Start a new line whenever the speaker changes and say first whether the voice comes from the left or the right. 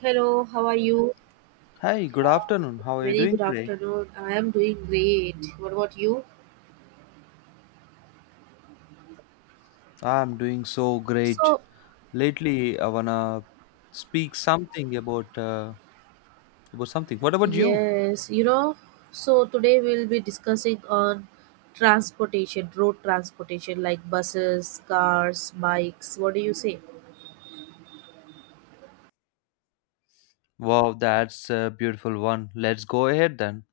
right: Hello, how are you?
left: Hi, good
right: Yeah,
left: afternoon. How are you
right: very good
left: doing today?
right: afternoon. I am doing great. What about you?
left: I'm doing so great.
right: So,
left: Lately, I wanna speak something about something. What about you?
right: yes, you know, so today we'll be discussing on transportation, road transportation like buses, cars, bikes. What do you say?
left: Wow, that's a beautiful one. Let's go ahead then.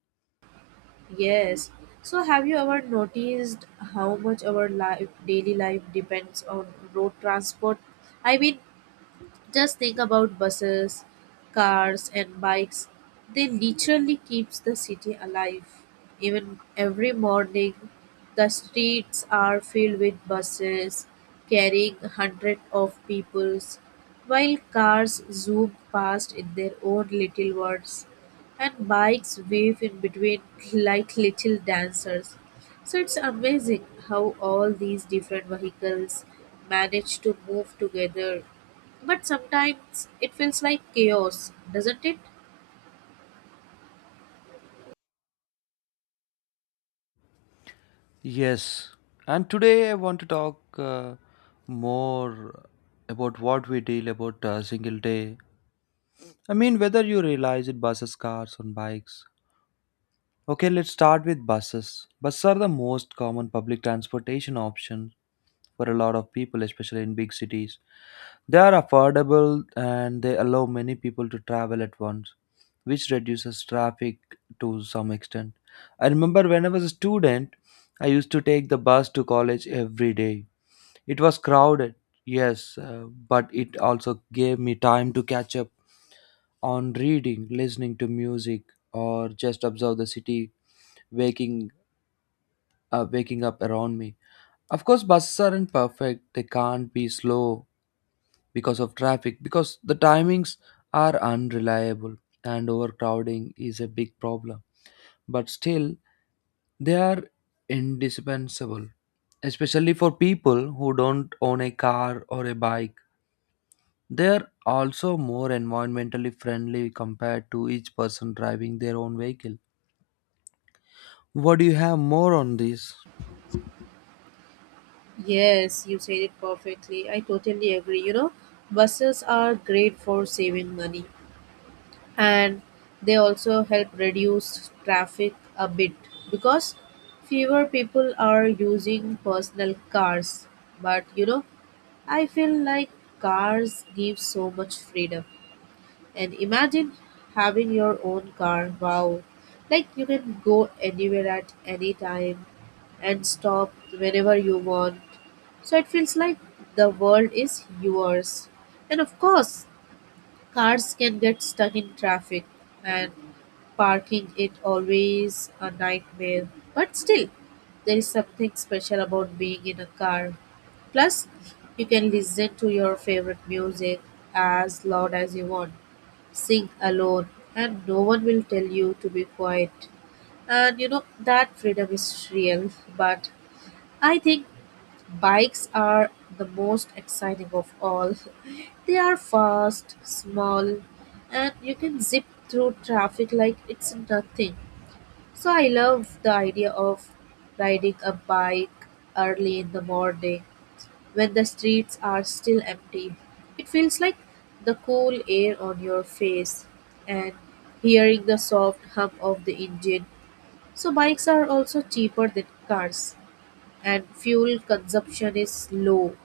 right: Yes. So, have you ever noticed how much our life, daily life depends on road transport? I mean, just think about buses, cars, and bikes. They literally keeps the city alive. Even every morning, the streets are filled with buses carrying hundreds of peoples, while cars zoom past in their own little worlds, and bikes wave in between like little dancers. So it's amazing how all these different vehicles manage to move together but sometimes it feels like chaos, doesn't it?
left: Yes, and today I want to talk more about what we deal about a single day. I mean, whether you realize it, buses, cars, and bikes. Okay, let's start with buses. Buses are the most common public transportation option for a lot of people, especially in big cities. They are affordable and they allow many people to travel at once, which reduces traffic to some extent. I remember when I was a student, I used to take the bus to college every day. It was crowded, yes, but it also gave me time to catch up on reading, listening to music, or just observe the city waking waking up around me. Of course, buses aren't perfect. They can't be slow because of traffic because the timings are unreliable and overcrowding is a big problem, but still they are indispensable, especially for people who don't own a car or a bike. They are also more environmentally friendly compared to each person driving their own vehicle. What do you have more on this?
right: Yes, you said it perfectly. I totally agree. Buses are great for saving money and they also help reduce traffic a bit because fewer people are using personal cars. But I feel like cars give so much freedom. And imagine having your own car. Wow. Like you can go anywhere at any time and stop whenever you want. So it feels like the world is yours. And of course, cars can get stuck in traffic, and parking it always a nightmare. But still, there is something special about being in a car. Plus, you can listen to your favorite music as loud as you want, sing alone, and no one will tell you to be quiet. And that freedom is real, but I think bikes are the most exciting of all. They are fast, small, and you can zip through traffic like it's nothing. So I love the idea of riding a bike early in the morning when the streets are still empty. It feels like the cool air on your face and hearing the soft hum of the engine. So bikes are also cheaper than cars and fuel consumption is low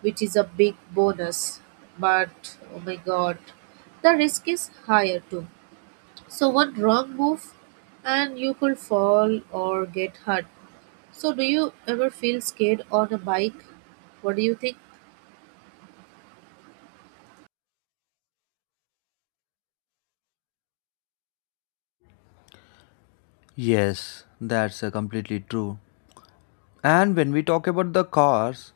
right: which is a big bonus. But oh my god, the risk is higher too. So one wrong move and you could fall or get hurt. So do you ever feel scared on a bike? What do you think?
left: Yes, that's completely true. And when we talk about the cars,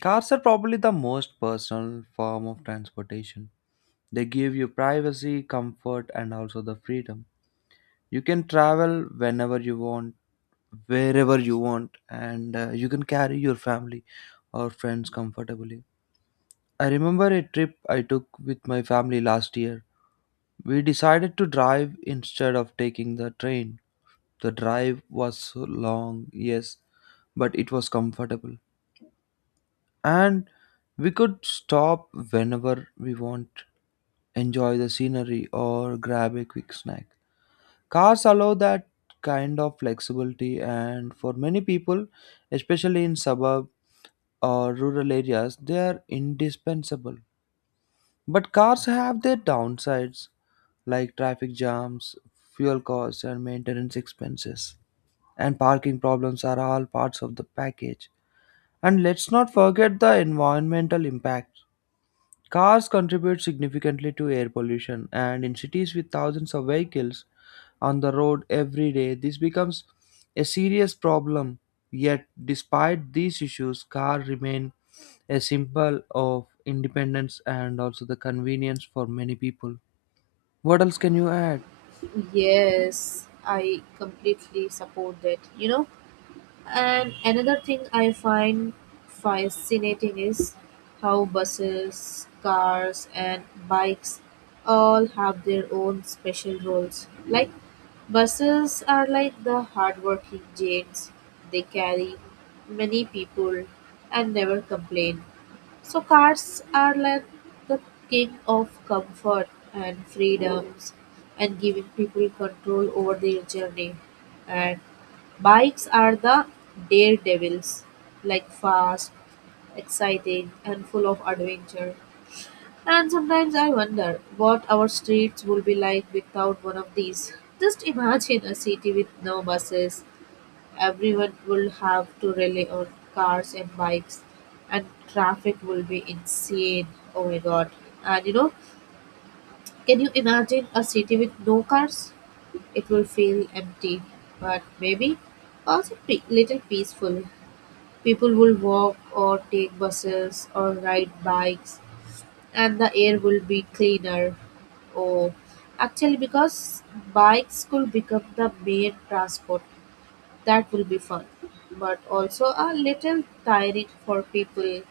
left: cars are probably the most personal form of transportation. They give you privacy, comfort, and also the freedom. You can travel whenever you want, wherever you want, and you can carry your family or friends comfortably. I remember a trip I took with my family last year. We decided to drive instead of taking the train. The drive was so long, yes, but it was comfortable, and we could stop whenever we want, enjoy the scenery, or grab a quick snack. Cars allow that kind of flexibility, and for many people, especially in suburb or rural areas, they are indispensable. But cars have their downsides like traffic jams, fuel costs, and maintenance expenses. And parking problems are all parts of the package. And let's not forget the environmental impact. Cars contribute significantly to air pollution, and in cities with thousands of vehicles on the road every day, this becomes a serious problem. Yet, despite these issues, cars remain a symbol of independence and also the convenience for many people. What else can you add?
right: Yes, I completely support that. You know, And another thing I find fascinating is how buses, cars, and bikes all have their own special roles. Like buses are like the hardworking giants, they carry many people and never complain. So cars are like the king of comfort and freedoms and giving people control over their journey. And bikes are the daredevils, like fast, exciting, and full of adventure. And sometimes I wonder what our streets will be like without one of these. Just imagine a city with no buses. Everyone will have to rely on cars and bikes, and traffic will be insane. Oh my god. And can you imagine a city with no cars? It will feel empty, but maybe also a little peaceful. People will walk or take buses or ride bikes, and the air will be cleaner. Oh, actually, because bikes could become the main transport that will be fun, but also a little tiring for people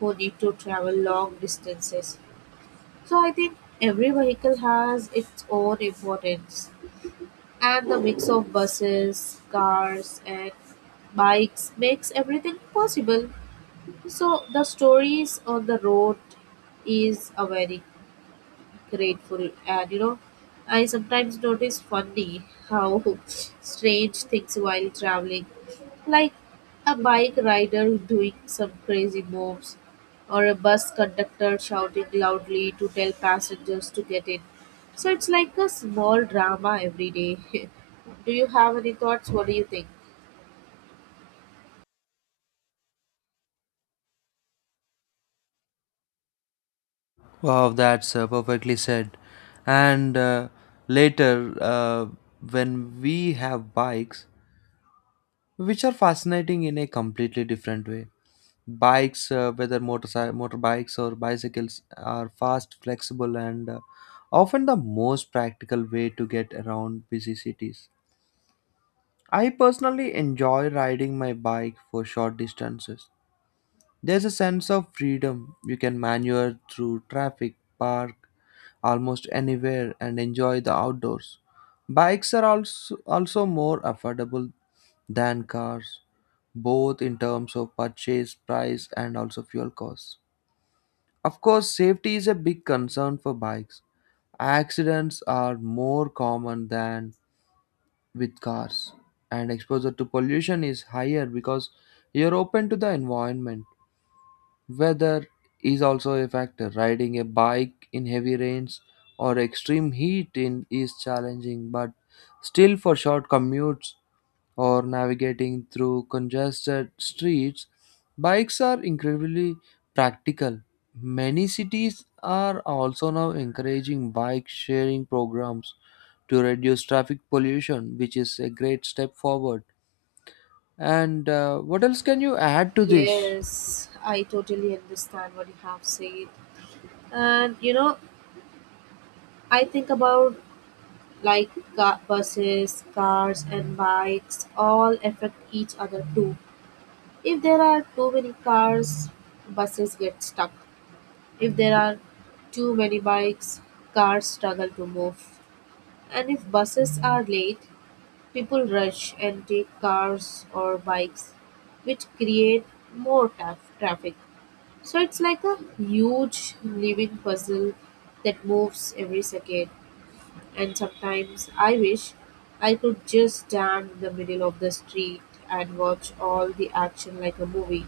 right: who need to travel long distances. So I think every vehicle has its own importance, and the mix of buses, cars, and bikes makes everything possible. So the stories on the road is a very grateful. And I sometimes notice funny how strange things while traveling, like a bike rider doing some crazy moves, or a bus conductor shouting loudly to tell passengers to get in. So it's like a small drama every day. Do you have any thoughts? What do you think?
left: Wow, that's perfectly said. And later, when we have bikes, which are fascinating in a completely different way. Bikes, whether motorbikes or bicycles, are fast, flexible, and often the most practical way to get around busy cities. I personally enjoy riding my bike for short distances. There's a sense of freedom. You can maneuver through traffic, park almost anywhere, and enjoy the outdoors. Bikes are also more affordable than cars, both in terms of purchase price and also fuel costs. Of course, safety is a big concern for bikes. Accidents are more common than with cars, and exposure to pollution is higher because you're open to the environment. Weather is also a factor. Riding a bike in heavy rains or extreme heat in is challenging, but still for short commutes, or navigating through congested streets, bikes are incredibly practical. Many cities are also now encouraging bike sharing programs to reduce traffic pollution, which is a great step forward. And what else can you add to this?
right: Yes, I totally understand what you have said. And I think about like buses, cars, and bikes all affect each other too. If there are too many cars, buses get stuck. If there are too many bikes, cars struggle to move. And if buses are late, people rush and take cars or bikes, which create more traffic. So it's like a huge living puzzle that moves every second. And sometimes I wish I could just stand in the middle of the street and watch all the action like a movie.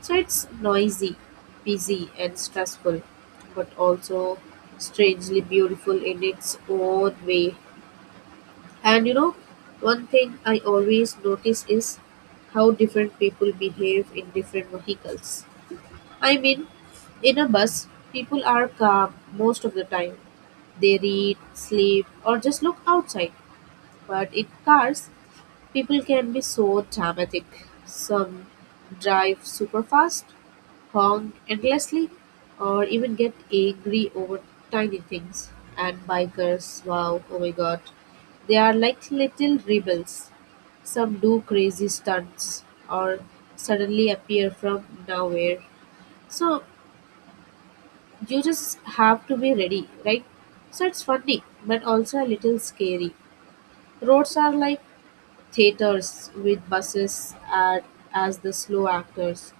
right: So it's noisy, busy, and stressful, but also strangely beautiful in its own way. And one thing I always notice is how different people behave in different vehicles. I mean, in a bus, people are calm most of the time. They read, sleep, or just look outside. But in cars, people can be so dramatic. Some drive super fast, honk endlessly, or even get angry over tiny things. And bikers, wow, oh my god, they are like little rebels. Some do crazy stunts or suddenly appear from nowhere. So you just have to be ready, right? So it's funny, but also a little scary. Roads are like theatres with buses as the slow actors,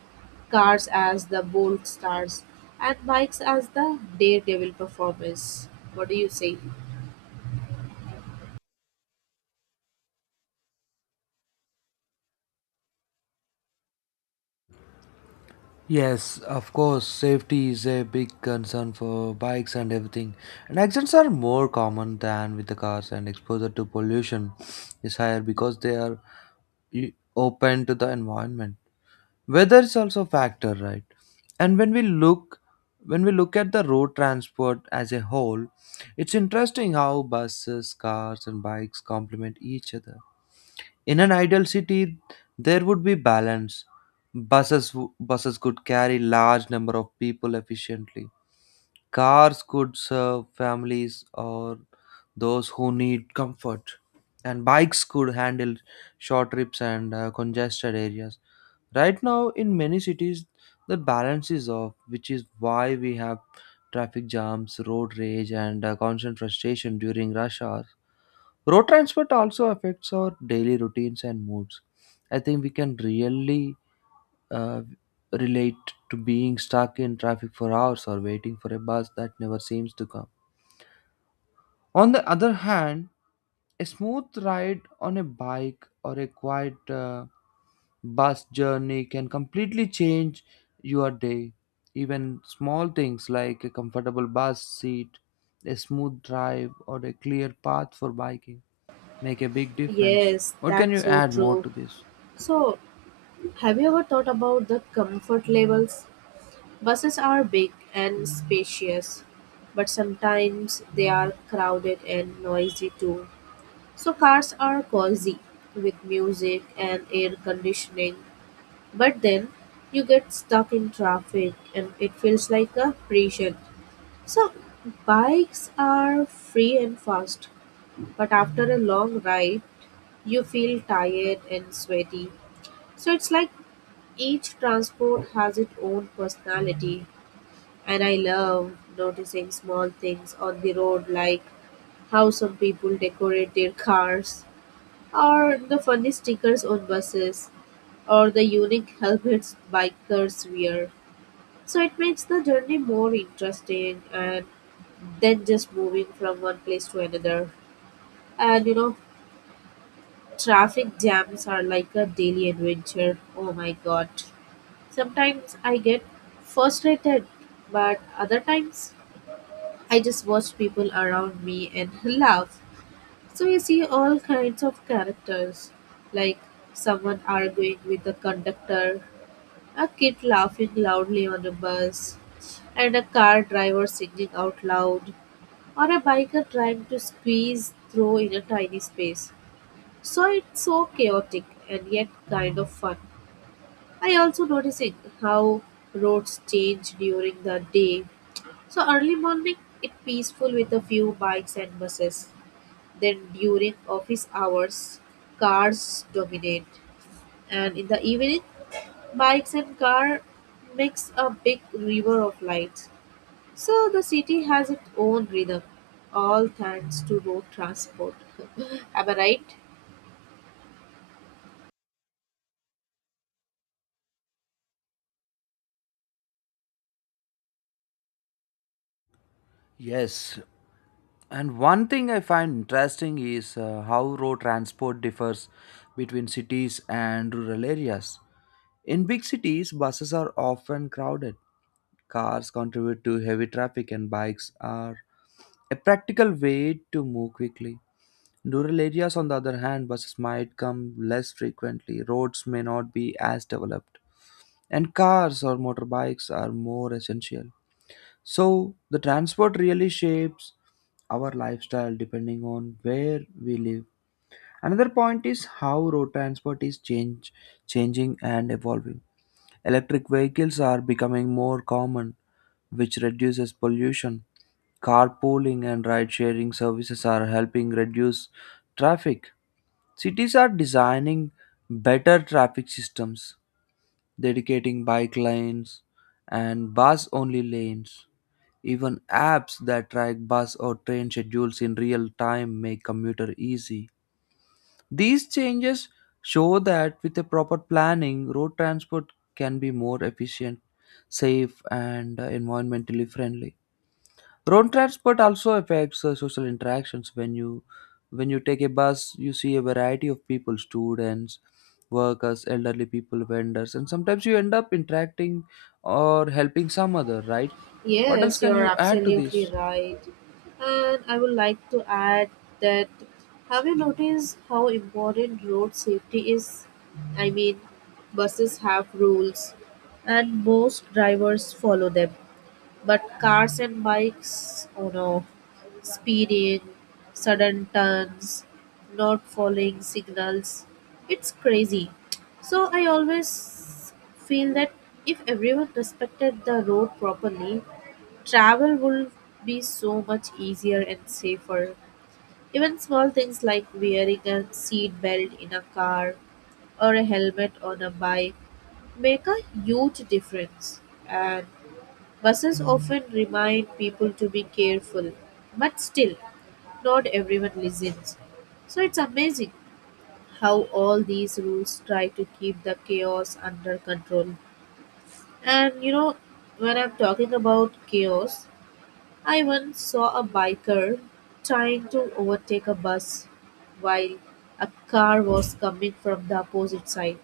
right: cars as the bold stars, and bikes as the daredevil performers. What do you say?
left: Yes, of course, safety is a big concern for bikes and everything. And accidents are more common than with the cars, and exposure to pollution is higher because they are open to the environment. Weather is also a factor, right? And when we look at the road transport as a whole, it's interesting how buses, cars, and bikes complement each other. In an ideal city there would be balance. Buses could carry large number of people efficiently, cars could serve families or those who need comfort, and bikes could handle short trips and congested areas. Right now, in many cities, the balance is off, which is why we have traffic jams, road rage, and constant frustration during rush hours. Road transport also affects our daily routines and moods. I think we can really uh, relate to being stuck in traffic for hours or waiting for a bus that never seems to come. On the other hand, a smooth ride on a bike or a quiet bus journey can completely change your day. Even small things like a comfortable bus seat, a smooth drive, or a clear path for biking make a big difference.
right: Yes,
left: What can you
right: that's so
left: add more
right: true.
left: to this?
right: So, have you ever thought about the comfort levels? Buses are big and spacious, but sometimes they are crowded and noisy too. So, cars are cozy with music and air conditioning, but then you get stuck in traffic and it feels like a prison. So bikes are free and fast, but after a long ride, you feel tired and sweaty. So it's like each transport has its own personality, and I love noticing small things on the road like how some people decorate their cars or the funny stickers on buses or the unique helmets bikers wear. So it makes the journey more interesting and than just moving from one place to another. And traffic jams are like a daily adventure. Oh my god. Sometimes I get frustrated, but other times I just watch people around me and laugh. So you see all kinds of characters like someone arguing with the conductor, a kid laughing loudly on a bus, and a car driver singing out loud, or a biker trying to squeeze through in a tiny space. So it's so chaotic and yet kind of fun. I also noticing how roads change during the day. So early morning it peaceful with a few bikes and buses. Then during office hours cars dominate and in the evening bikes and car makes a big river of lights. So the city has its own rhythm, all thanks to road transport. Am I right?
left: Yes, and one thing I find interesting is how road transport differs between cities and rural areas. In big cities, buses are often crowded, cars contribute to heavy traffic, and bikes are a practical way to move quickly. Rural areas, on the other hand, buses might come less frequently, roads may not be as developed, and cars or motorbikes are more essential. So, the transport really shapes our lifestyle depending on where we live. Another point is how road transport is changing and evolving. Electric vehicles are becoming more common, which reduces pollution. Carpooling and ride sharing services are helping reduce traffic. Cities are designing better traffic systems, dedicating bike lanes and bus only lanes. Even apps that track bus or train schedules in real time make commuter easy. These changes show that with a proper planning, road transport can be more efficient, safe, and environmentally friendly. Road transport also affects social interactions. When you take a bus, you see a variety of people: students, workers, elderly people, vendors, and sometimes you end up interacting or helping some other. Right? What else
right: Yes,
left: can
right: you're
left: you add to
right: absolutely
left: this?
right: right. And I would like to add that have you noticed how important road safety is? I mean, buses have rules and most drivers follow them. But cars and bikes, oh no. Speeding, sudden turns, not following signals. It's crazy. So I always feel that if everyone respected the road properly, travel would be so much easier and safer. Even small things like wearing a seat belt in a car or a helmet on a bike make a huge difference. And buses often remind people to be careful, but still, not everyone listens. So it's amazing how all these rules try to keep the chaos under control. And when I'm talking about chaos, I once saw a biker trying to overtake a bus while a car was coming from the opposite side,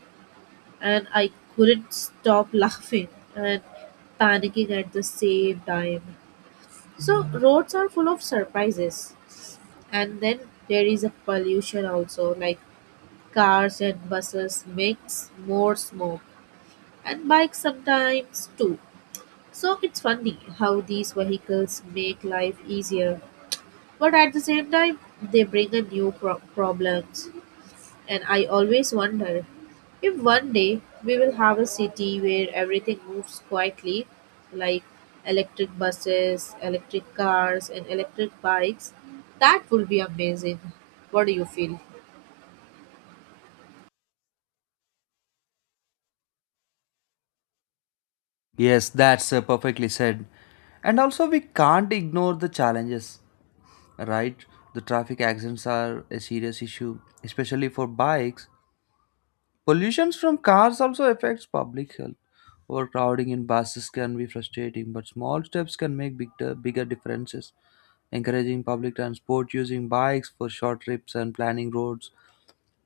right: and I couldn't stop laughing and panicking at the same time. So roads are full of surprises. And then there is a pollution also, like cars and buses makes more smoke and bikes sometimes too. So it's funny how these vehicles make life easier, but at the same time they bring a new problems. And I always wonder if one day we will have a city where everything moves quietly, like electric buses, electric cars, and electric bikes. That would be amazing. What do you feel?
left: Yes, that's perfectly said. And also, we can't ignore the challenges, right? The traffic accidents are a serious issue, especially for bikes. Pollution from cars also affects public health. Overcrowding in buses can be frustrating, but small steps can make bigger differences. Encouraging public transport, using bikes for short trips, and planning roads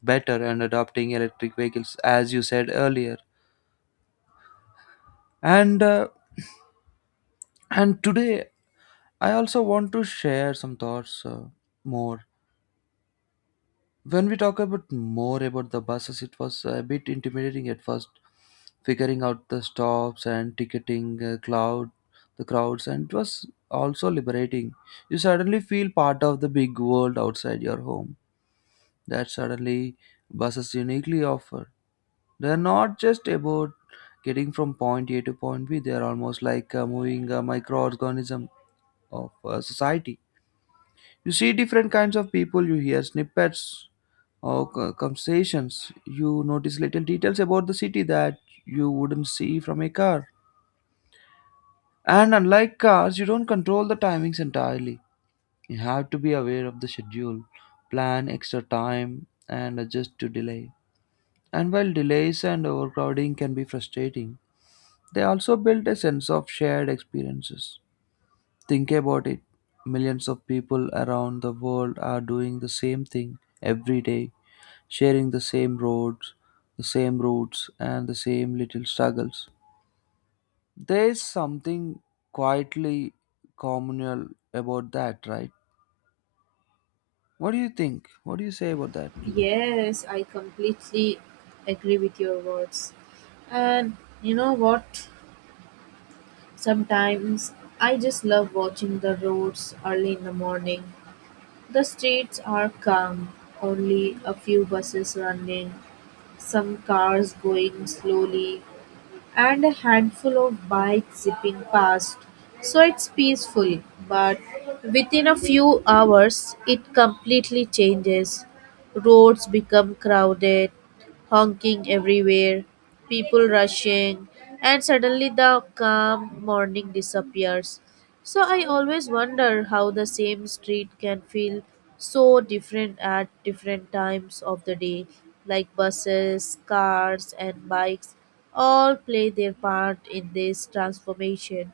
left: better, and adopting electric vehicles, as you said earlier. And uh, and today, I also want to share some thoughts more. When we talk about more about the buses, it was a bit intimidating at first, figuring out the stops and ticketing the crowds, and it was also liberating. You suddenly feel part of the big world outside your home that suddenly buses uniquely offer. They're not just about getting from point A to point B. They're almost like moving a microorganism of society. You see different kinds of people. You hear snippets or conversations. You notice little details about the city that you wouldn't see from a car. And unlike cars, you don't control the timings entirely. You have to be aware of the schedule, plan extra time, and adjust to delay. And while delays and overcrowding can be frustrating, they also build a sense of shared experiences. Think about it, millions of people around the world are doing the same thing every day, sharing the same roads, the same routes, and the same little struggles. There is something quietly communal about that, right? What do you think? What do you say about that?
right: Yes, I completely agree with your words. And you know what? Sometimes I just love watching the roads early in the morning. The streets are calm, only a few buses running, some cars going slowly, and a handful of bikes zipping past. So it's peaceful, but within a few hours, it completely changes. Roads become crowded, honking everywhere, people rushing, and suddenly the calm morning disappears. So I always wonder how the same street can feel so different at different times of the day, like buses, cars, and bikes all play their part in this transformation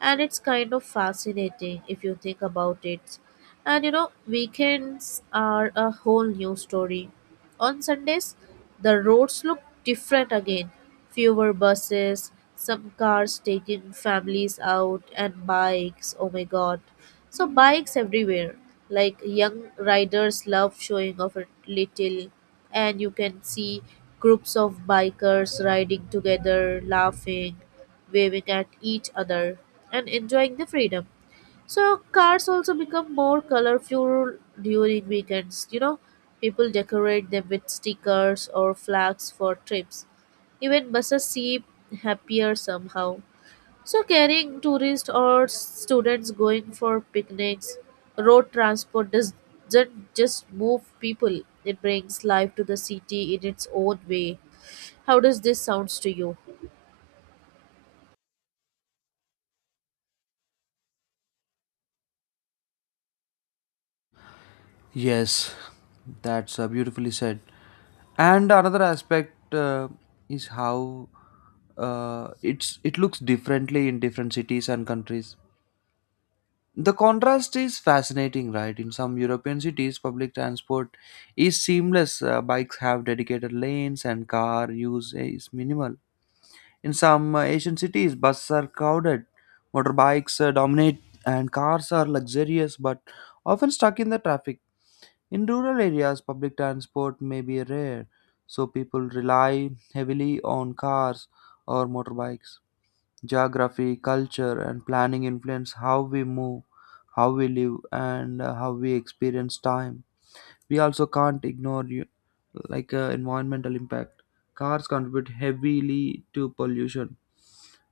right: and it's kind of fascinating if you think about it. And weekends are a whole new story. On Sundays, the roads look different again. Fewer buses, some cars taking families out, and bikes. Oh my god. So, bikes everywhere. Like young riders love showing off a little, and you can see groups of bikers riding together, laughing, waving at each other and enjoying the freedom. So cars also become more colorful during weekends. People decorate them with stickers or flags for trips. Even buses seem happier somehow. So carrying tourists or students going for picnics, road transport doesn't just move people. It brings life to the city in its own way. How does this sounds to you?
left: Yes, that's beautifully said. And another aspect is how it's it looks differently in different cities and countries. The contrast is fascinating, right? In some European cities, public transport is seamless. Bikes have dedicated lanes and car use is minimal. In some Asian cities, buses are crowded, motorbikes dominate, and cars are luxurious but often stuck in the traffic. In rural areas, public transport may be rare, so people rely heavily on cars or motorbikes. Geography, culture, and planning influence how we move, how we live, and how we experience time. We also can't ignore like environmental impact. Cars contribute heavily to pollution.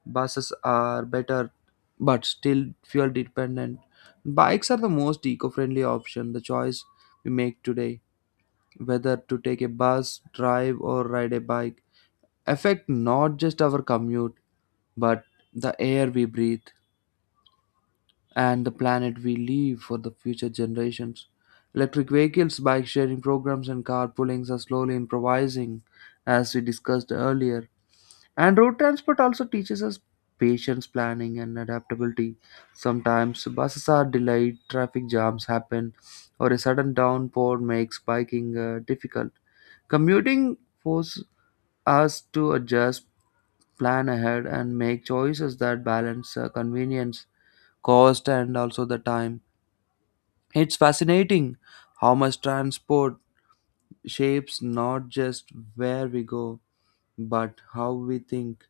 left: Buses are better, but still fuel dependent. Bikes are the most eco-friendly option. The choice we make today, whether to take a bus, drive, or ride a bike, affect not just our commute, but the air we breathe and the planet we leave for the future generations. Electric vehicles, bike sharing programs, and carpoolings are slowly improvising, as we discussed earlier. And road transport also teaches us patience, planning, and adaptability. Sometimes buses are delayed, traffic jams happen, or a sudden downpour makes biking difficult. Commuting forces us to adjust, plan ahead, and make choices that balance convenience, cost, and also the time. It's fascinating how much transport shapes not just where we go, but how we think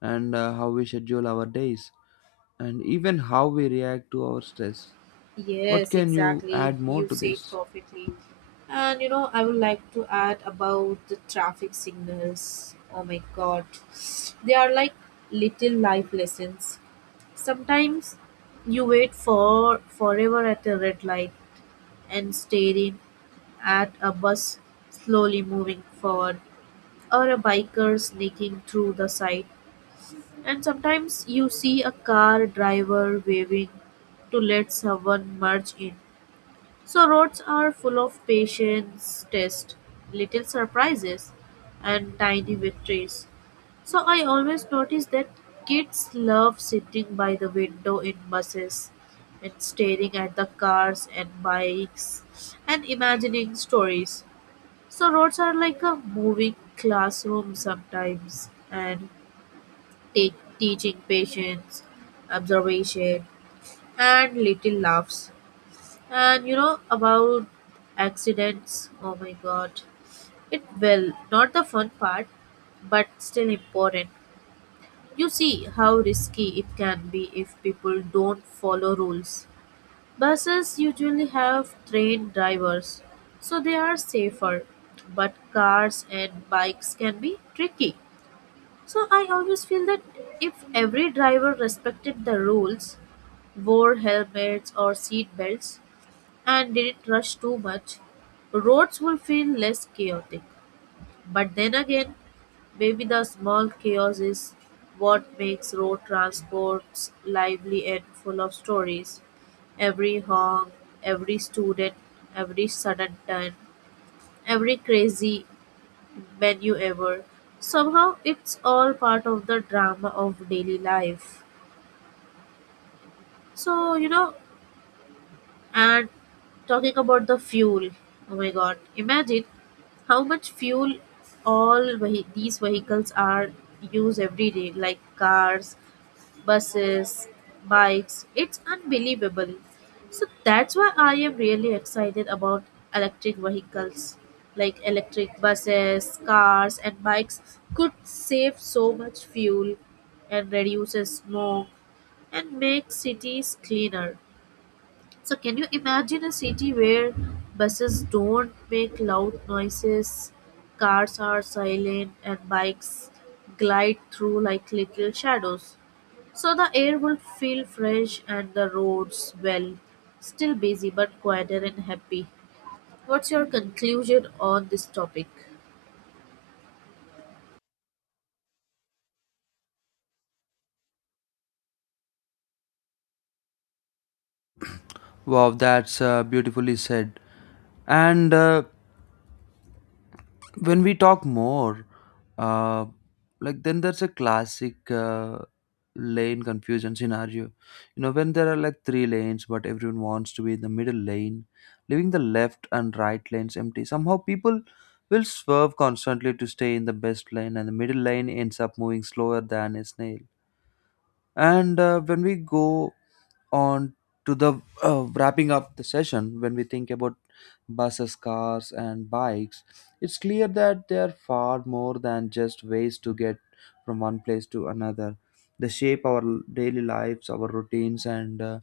left: and how we schedule our days, and even how we react to our stress. What
right: Yes,
left: can you
right: exactly.
left: add more
right: You
left: to
right: said
left: this?
right: perfectly. And I would like to add about the traffic signals. Oh my god. They are like little life lessons. Sometimes you wait for forever at a red light and staring at a bus slowly moving forward or a biker sneaking through the side. And sometimes you see a car driver waving to let someone merge in so roads are full of patience, tests, little surprises, and tiny victories. So I always notice that kids love sitting by the window in buses and staring at the cars and bikes and imagining stories. So roads are like a moving classroom sometimes and take teaching patience, observation and little laughs. And you know about accidents? Oh my god. It will. Not the fun part, but still important. You see how risky it can be if people don't follow rules. Buses usually have trained drivers, so they are safer. But cars and bikes can be tricky. So I always feel that if every driver respected the rules, wore helmets or seat belts, and didn't rush too much, roads will feel less chaotic. But then again, maybe the small chaos is what makes road transports lively and full of stories. Every honk, every student, every sudden turn, every crazy menu ever. Somehow it's all part of the drama of daily life. So, you know, And talking about the fuel, oh my god, imagine how much fuel all these vehicles are used every day, like cars, buses, bikes. It's unbelievable. So that's why I am really excited about electric vehicles. Like electric buses, cars, and bikes could save so much fuel and reduces smoke and make cities cleaner. So can you imagine a city where buses don't make loud noises, cars are silent and bikes glide through like little shadows? So the air will feel fresh and the roads well, still busy but quieter and happy. What's your conclusion on this topic?
left: Wow, that's beautifully said. And when we talk more, uh, like then there's a classic. Lane confusion scenario. You know, when there are like three lanes, but everyone wants to be in the middle lane, leaving the left and right lanes empty. Somehow people will swerve constantly to stay in the best lane, and the middle lane ends up moving slower than a snail. And when we go on to the wrapping up the session, when we think about buses, cars, and bikes, it's clear that they are far more than just ways to get from one place to another. They shape our daily lives, our routines, and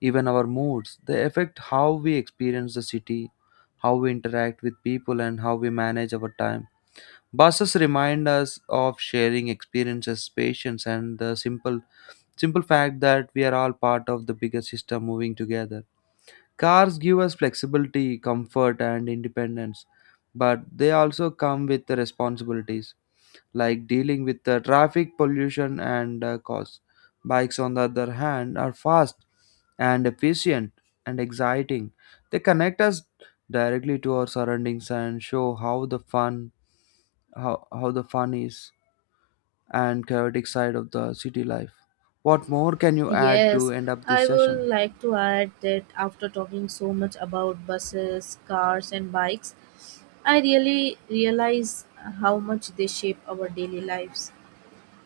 left: even our moods. They affect how we experience the city, how we interact with people, and how we manage our time. Buses remind us of sharing experiences, patience, and the simple fact that we are all part of the bigger system moving together. Cars give us flexibility, comfort, and independence, but they also come with the responsibilities like dealing with the traffic, pollution, and costs. Bikes, on the other hand, are fast and efficient and exciting. They connect us directly to our surroundings and show how the fun how the fun is and chaotic side of the city life. What more can you add to
right: Yes,
left: end up this
right: I would
left: session?
right: like to add that after talking so much about buses, cars, and bikes, I really realize how much they shape our daily lives.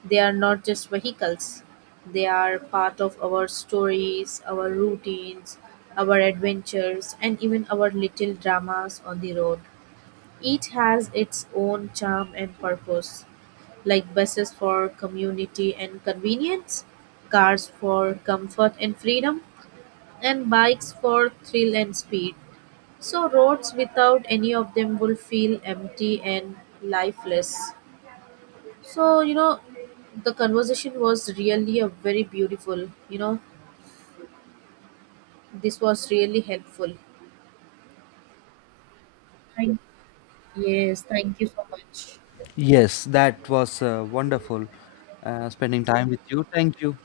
right: They are not just vehicles, they are part of our stories, our routines, our adventures, and even our little dramas on the road. Each has its own charm and purpose, like buses for community and convenience, cars for comfort and freedom, and bikes for thrill and speed. So, roads without any of them will feel empty and lifeless. So, the conversation was really a very beautiful. This was really helpful. Thank- Yes, thank you so much.
left: Yes, that was wonderful spending time with you. Thank you.